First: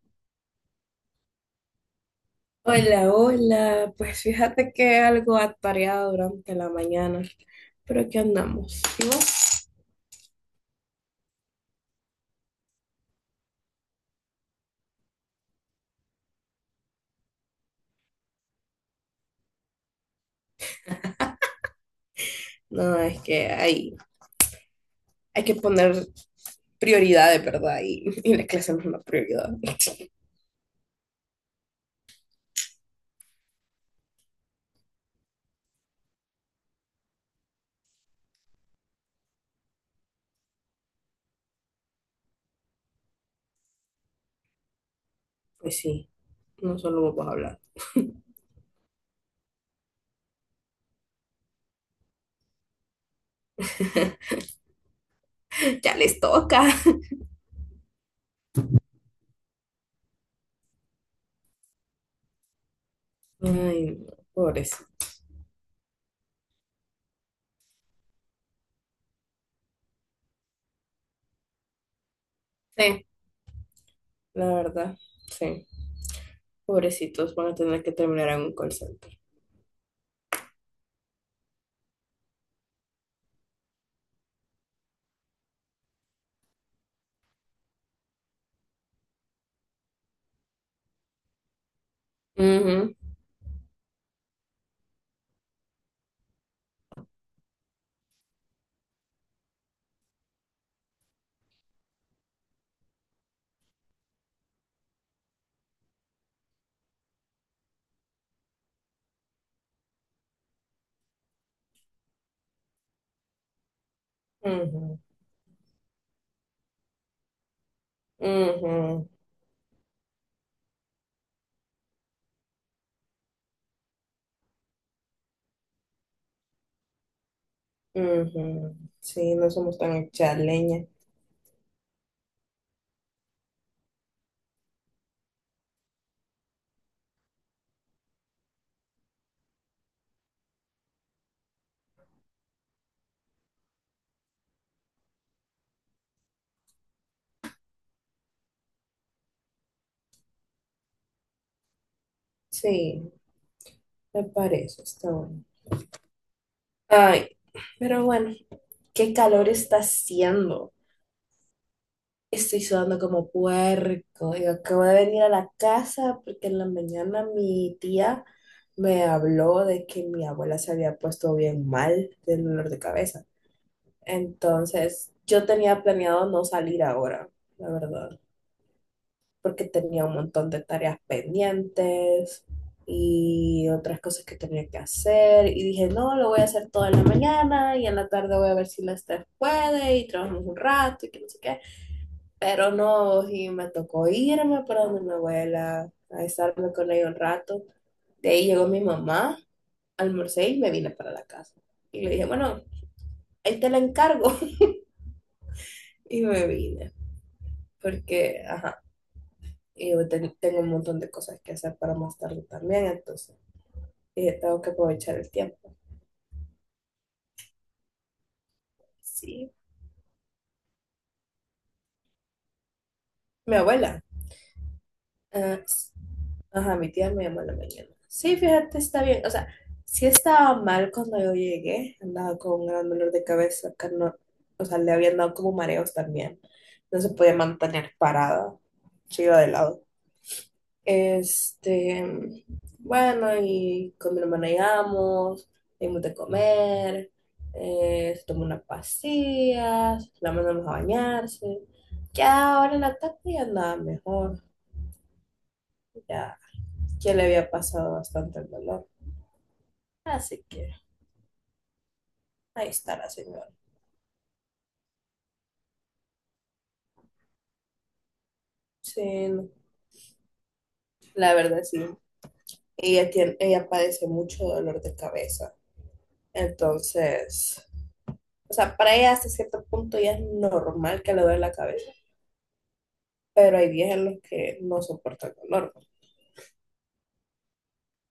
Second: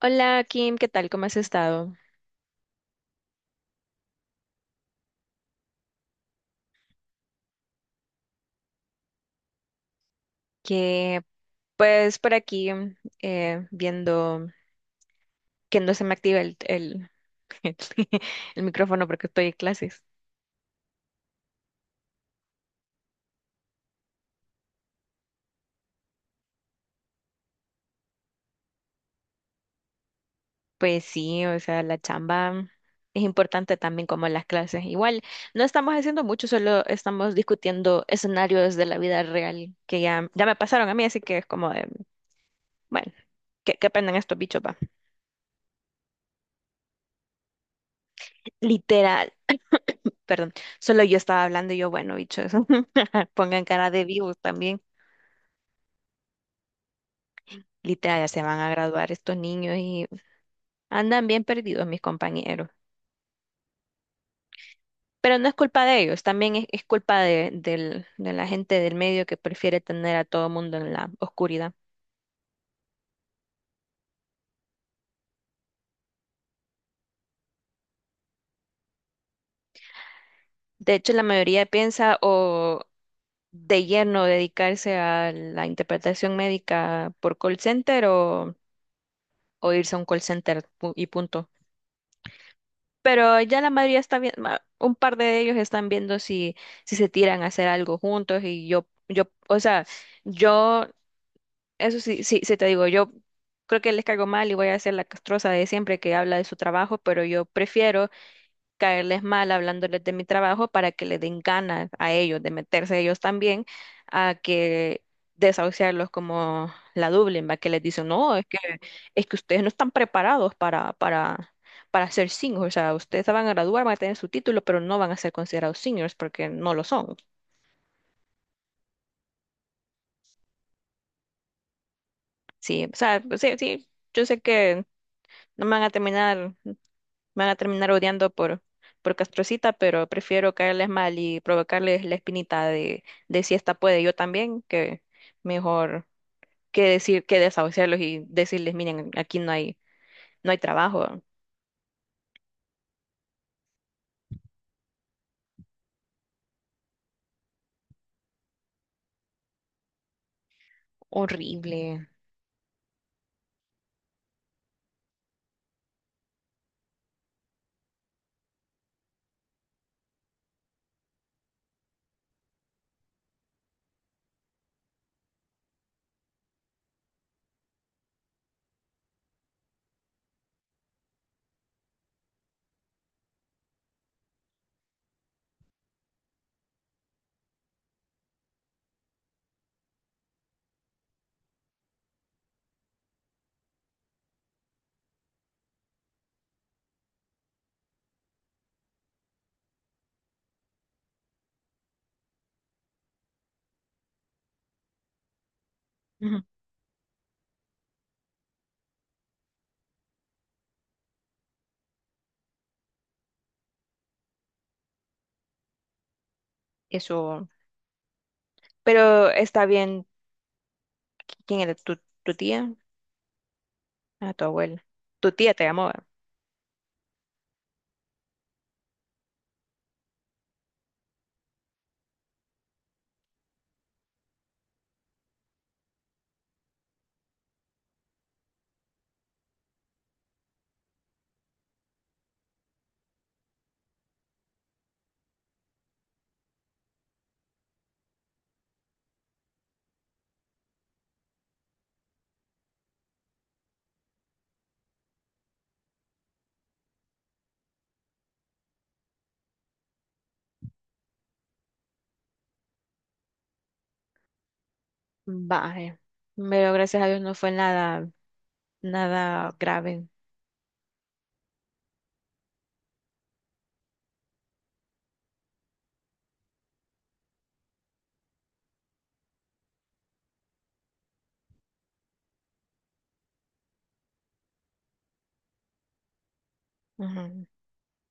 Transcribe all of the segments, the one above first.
Hola Kim, ¿qué tal? ¿Cómo has estado? Hola, hola. Pues fíjate que algo atareado durante la mañana, pero aquí andamos. ¿Y vos? Que pues por aquí viendo que no se me activa el micrófono porque estoy en clases. No, es que hay que poner prioridades, ¿verdad? Y la clase no es una prioridad. Pues sí, o sea, la chamba es importante también como las clases. Igual, no estamos haciendo mucho, solo estamos discutiendo escenarios de la vida real que ya me pasaron a mí, así que es como de, bueno, que aprendan estos bichos, va. Pues sí, no solo vamos a hablar. Literal. Perdón, solo yo estaba hablando y yo, bueno, bichos, pongan cara de vivos también. Ya les toca. Literal, ya se van a graduar estos niños y andan bien perdidos mis compañeros. Ay, no, pobrecitos. Pero no es culpa de ellos, también es culpa de la gente del medio que prefiere tener a todo mundo en la oscuridad. Sí, la verdad, sí. Pobrecitos van a tener que terminar en un call center. De hecho, la mayoría piensa o de lleno dedicarse a la interpretación médica por call center o irse a un y punto. Ujú, Pero ya la mayoría está viendo, un par de ellos están viendo si se tiran a hacer algo juntos y o sea, yo, eso sí, sí te digo, yo creo que les caigo mal y voy a hacer la castrosa de siempre que habla de su trabajo, pero yo prefiero caerles mal hablándoles de mi trabajo para que le den ganas a ellos de meterse ellos también a ujú, que desahuciarlos como la Dublin, va que les dicen, no, ujú, es que ustedes no están preparados para ser seniors, o sea, ustedes se van a graduar, van a tener su título, pero no van a ser considerados seniors porque no lo son. ujú. Sí, no somos tan chaleñas. Sí, o sea, pues sí, sí, yo sé que no me van a terminar me van a terminar odiando por Castrocita, pero prefiero caerles mal y provocarles la espinita de si esta puede yo también, que mejor que decir, que desahuciarlos y decirles, miren, aquí no hay, no hay trabajo. Sí. Me parece, está bueno. Ay, pero bueno, qué calor está haciendo. Horrible. Estoy sudando como puerco. Yo acabo de venir a la casa porque en la mañana mi tía me habló de que mi abuela se había puesto bien mal del dolor de cabeza. Entonces, yo tenía planeado no salir ahora, la verdad, porque tenía un montón de tareas pendientes y otras cosas que tenía que hacer. Y dije, no, lo voy a hacer toda la mañana y en la tarde voy a ver si la Lester puede y trabajamos un rato y que no sé qué. Pero no, y me tocó irme para donde mi abuela a estarme con ella un rato. De ahí llegó mi mamá, almorcé y me vine para la casa. Y le dije, bueno, ahí te la encargo. Y Ujú. me vine, porque, ajá, y yo tengo un montón de cosas que hacer para más tarde también, entonces, y yo tengo que aprovechar el tiempo. Eso, pero Sí, está bien. ¿Quién era? Tu tía? mi abuela. Ah, tu abuela. Tu tía Ah, te llamó, ¿verdad? ajá, mi tía me llamó en la mañana. Sí, fíjate, está bien. O sea, sí estaba mal cuando yo llegué, andaba con un gran dolor de cabeza, que no- o sea, le habían dado como mareos también. No se podía mantener parada, se iba de lado. Este, bueno, y con mi hermana llegamos, dimos de comer, se tomó unas pastillas, la mandamos a bañarse. Ya ahora en la tarde ya andaba mejor, ya, ya le había pasado bastante el dolor. Así que ahí está la señora. Vaya. Pero gracias a Dios no fue Sí, no, nada grave. la verdad sí. Ella tiene, ella padece mucho dolor de cabeza. Entonces, o sea, para ella hasta cierto punto ya es normal que le duele la cabeza, pero hay días en los que no soporto el calor. Ujú.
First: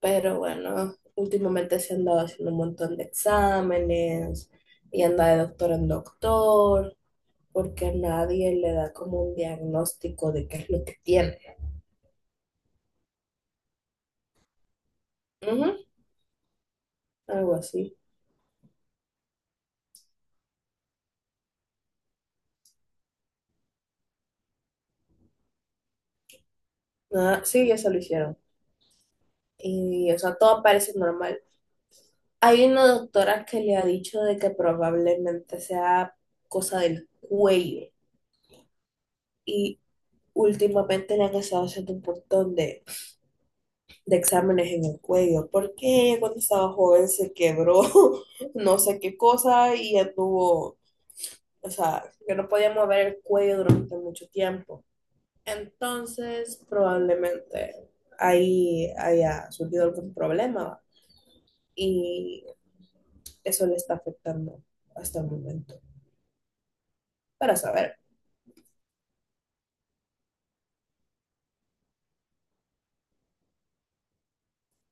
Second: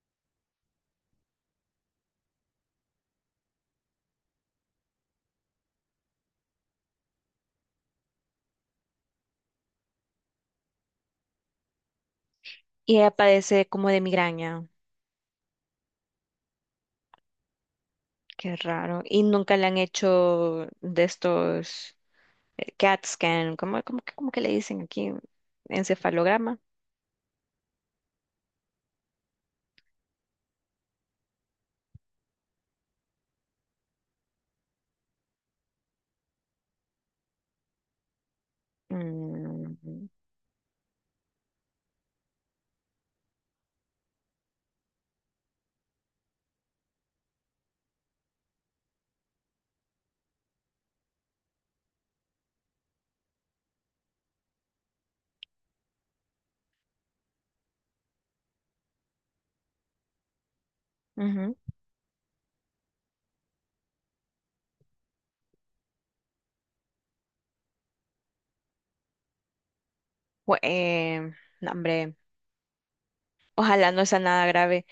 Pero bueno, últimamente se han dado haciendo un montón de exámenes y anda de doctor en doctor, porque a nadie le da como un diagnóstico de qué es lo que tiene. Y ella padece como de migraña. Ujú, algo así. Qué raro. Y nunca le han hecho de estos CAT scan, ¿cómo, cómo que le dicen aquí? Encefalograma. Ah, sí, ya se lo hicieron. Y, o sea, todo parece normal. Hay una doctora que le ha dicho de que probablemente sea cosa del cuello. Y Mm, últimamente le han estado haciendo un montón de exámenes en el cuello, porque ella cuando estaba joven se quebró no sé qué cosa y ya tuvo, o sea, que no podía mover el cuello durante mucho tiempo. Entonces, probablemente ahí haya surgido algún problema ujú. y eso le está afectando hasta el momento, para saber. Bu- eh, no, hombre, ojalá no sea nada grave,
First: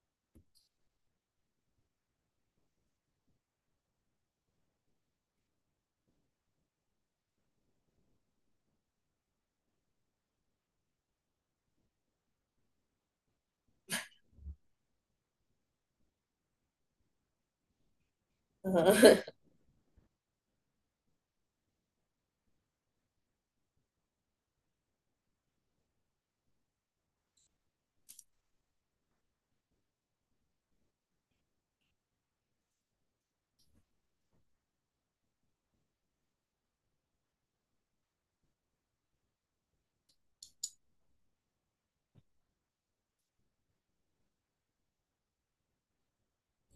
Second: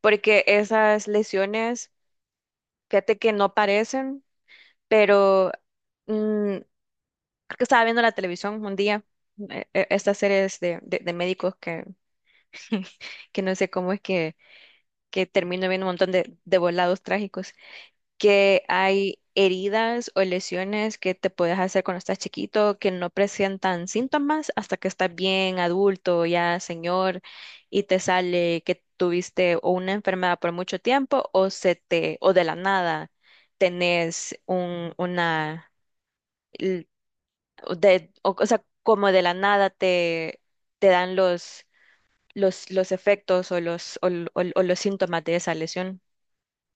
porque esas lesiones, fíjate que no parecen, pero mm, creo que estaba viendo la televisión un día, estas series de médicos que no sé cómo es que termino viendo un montón de volados trágicos. Que hay Ajá. heridas o lesiones que te puedes hacer cuando estás chiquito que no presentan síntomas hasta que estás bien adulto, ya señor, y te sale que tuviste o una enfermedad por mucho tiempo o se te o de la nada tenés un l- o de, o sea, como de la nada te te dan los efectos o los o los síntomas de esa lesión.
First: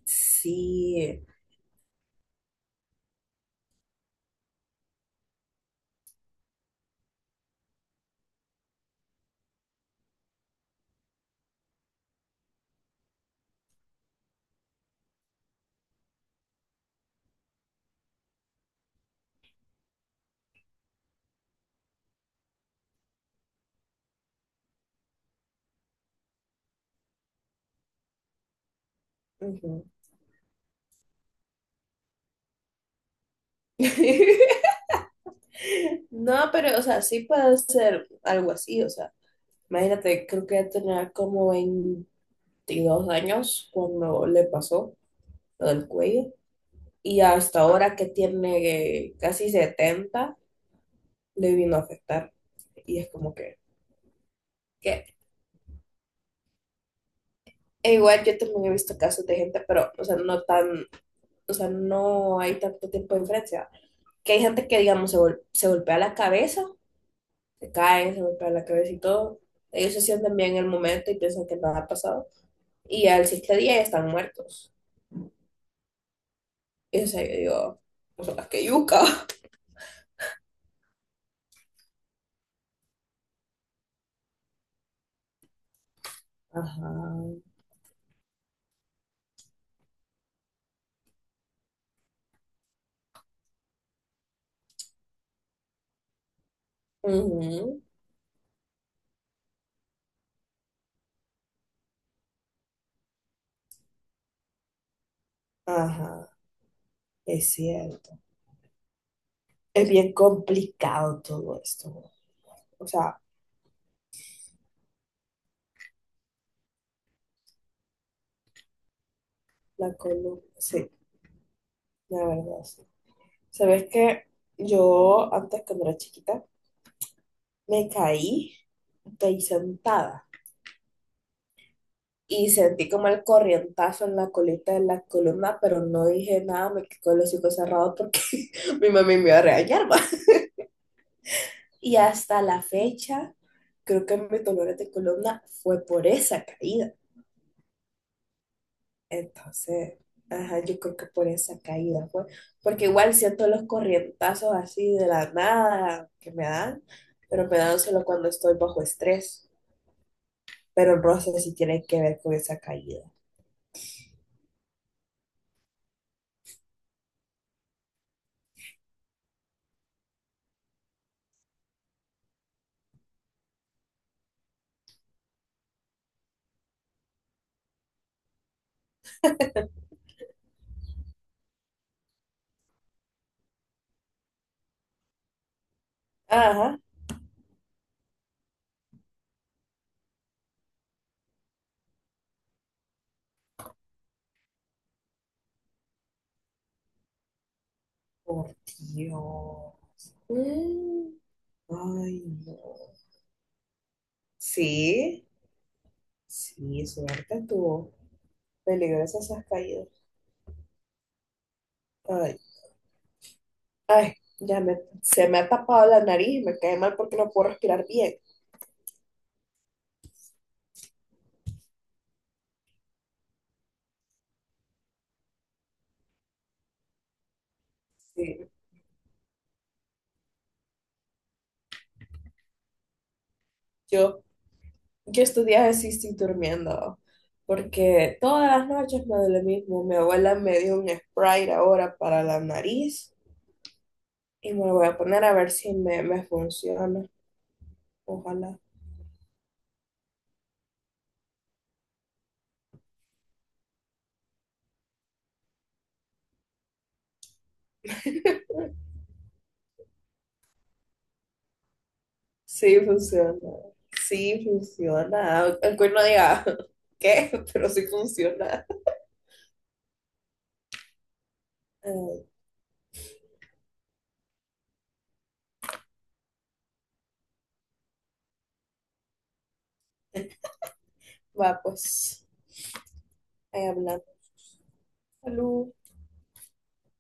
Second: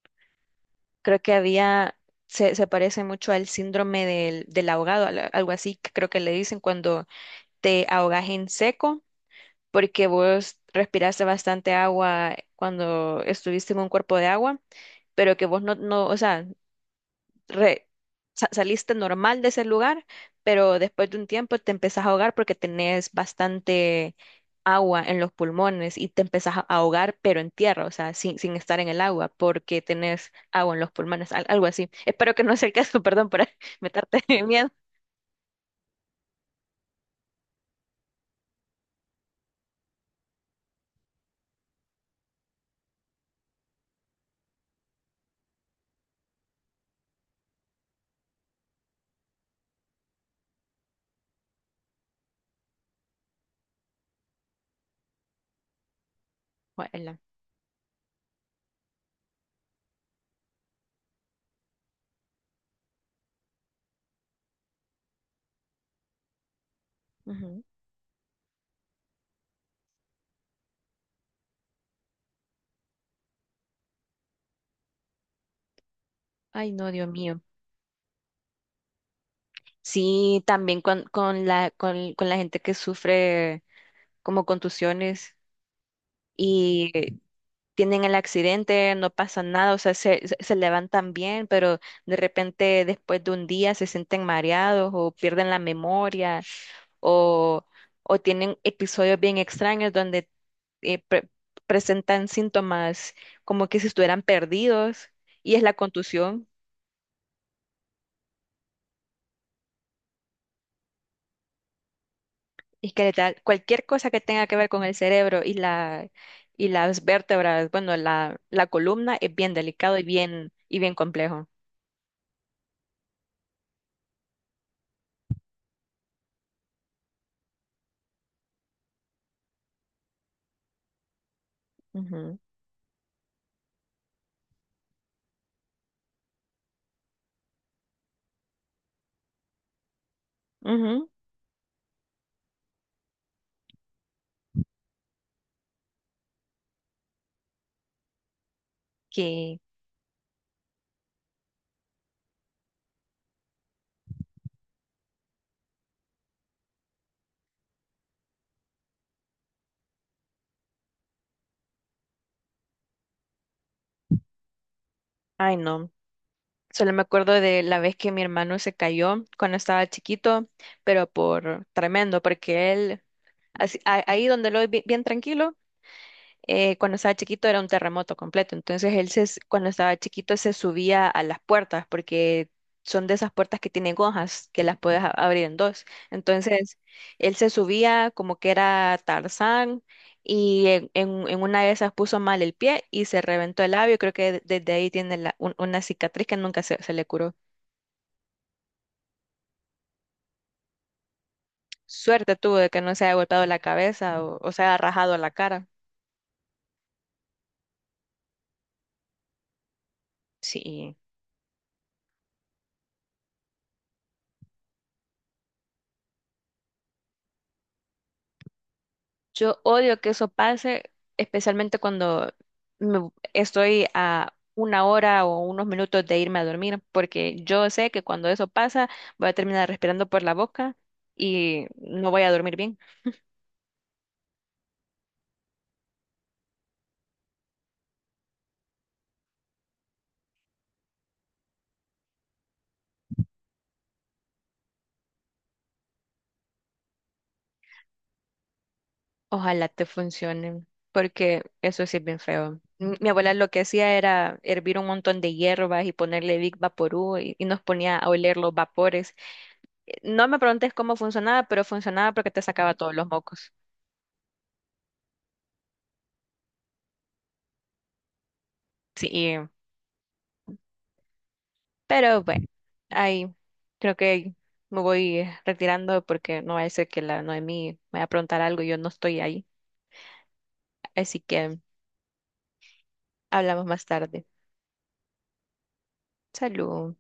Sí, Creo que había, se parece mucho al síndrome del ahogado, al- algo así que creo que le dicen cuando te ahogas en seco, porque vos respiraste bastante agua cuando estuviste en un cuerpo de agua, pero que vos no, o sea, re- sa- saliste normal de ese lugar, pero después de un tiempo te empezás a ahogar porque tenés bastante agua en los pulmones y te empezás a ahogar, pero en tierra, o sea, sin estar en el agua, porque Ujú. tenés agua en los pulmones, al- algo así. Espero que no sea el caso, perdón por meterte en miedo. No, pero, o sea, sí puede ser algo así, o sea, imagínate, creo que ya tenía como 22 años cuando le pasó lo del cuello y hasta ahora que tiene casi 70 le vino a afectar y es como que Guácala. e igual yo también he visto casos de gente, pero, o sea, no tan, o sea, no hay tanto tiempo de diferencia. Que hay gente que, digamos, se, se golpea la cabeza, Ujú. se cae, se golpea la cabeza y todo. Ellos se sienten bien en el momento y piensan que nada ha pasado. Y al siguiente día ya están muertos. Ay, no, Y o Dios sea, yo mío. digo, o sea, que yuca. Sí, también con la gente que sufre como contusiones Ajá, y tienen el accidente, no pasa nada, o sea, se levantan bien, pero de repente después de un día se sienten mareados o pierden la memoria o, Ujú, o tienen episodios bien extraños donde eh, pre- presentan síntomas como que si estuvieran perdidos y es la ajá, contusión es cierto. Es bien complicado todo esto. O y que le sea, da cualquier cosa que tenga que ver con el cerebro y las vértebras, bueno, la columna es bien la delicado y colo. Sí, bien complejo. la verdad, sí. ¿Sabes qué? Yo antes cuando era chiquita me caí de ahí sentada. Ujú, Y sentí como el corrientazo en la colita de la columna, pero no dije nada, me quedé con los hocico cerrados porque mi mami me iba a regañar. Ma. ujú, Y hasta la fecha, creo que mi dolor de columna fue por esa caída. que- Entonces, ajá, yo creo que por esa caída fue. Porque igual siento los corrientazos así de la nada que me dan, pero me dan solo cuando estoy bajo estrés. Pero el roce sí tiene que ver con esa caída. Ay, no. Solo me acuerdo de la vez que mi hermano se cayó cuando estaba chiquito, pero por tremendo, porque él, así, a- ahí donde lo ve bien tranquilo, cuando estaba chiquito era un terremoto completo. Entonces él cuando estaba chiquito se subía a las puertas porque son de esas puertas que tienen hojas que las puedes a- abrir en dos. Entonces Ajá. él se subía como que era Tarzán y en una de esas puso mal el pie y se reventó el labio. Creo que desde ahí tiene una cicatriz que nunca se le curó. Por Dios. Mm, ay, Suerte no. tuvo de que no se haya golpeado la cabeza o se haya rajado Sí, la cara. sí, suerte tú. Peligrosas esas caídas. Sí. Ay, ay, ya me, se me ha tapado la nariz y me cae mal porque no puedo respirar bien. Yo odio que eso pase, especialmente cuando estoy a una hora o unos minutos de irme a dormir, porque yo sé que cuando eso Sí. pasa voy a terminar respirando por la boca y no voy a dormir bien. Yo, yo estos días sí durmiendo, porque todas las noches me duele lo mismo. Mi abuela me dio un Sprite ahora para la nariz y me lo voy a poner a ver si me funciona. Ojalá. Ojalá te funcione, porque eso sí es bien feo. Mi abuela lo que hacía era hervir un montón de hierbas y ponerle Big Vaporú y nos ponía a oler los vapores. No me preguntes cómo funcionaba, pero funcionaba porque te sacaba Sí todos los funciona, mocos. sí funciona. Aunque uno diga, ¿qué? Pero sí funciona. Sí. Pero Ah, bueno, ahí creo que me voy retirando porque no vaya a ser que la Noemí me vaya a preguntar algo y yo no estoy ahí. Así que va, pues, hablamos ahí más hablando. tarde. Salud. Salud.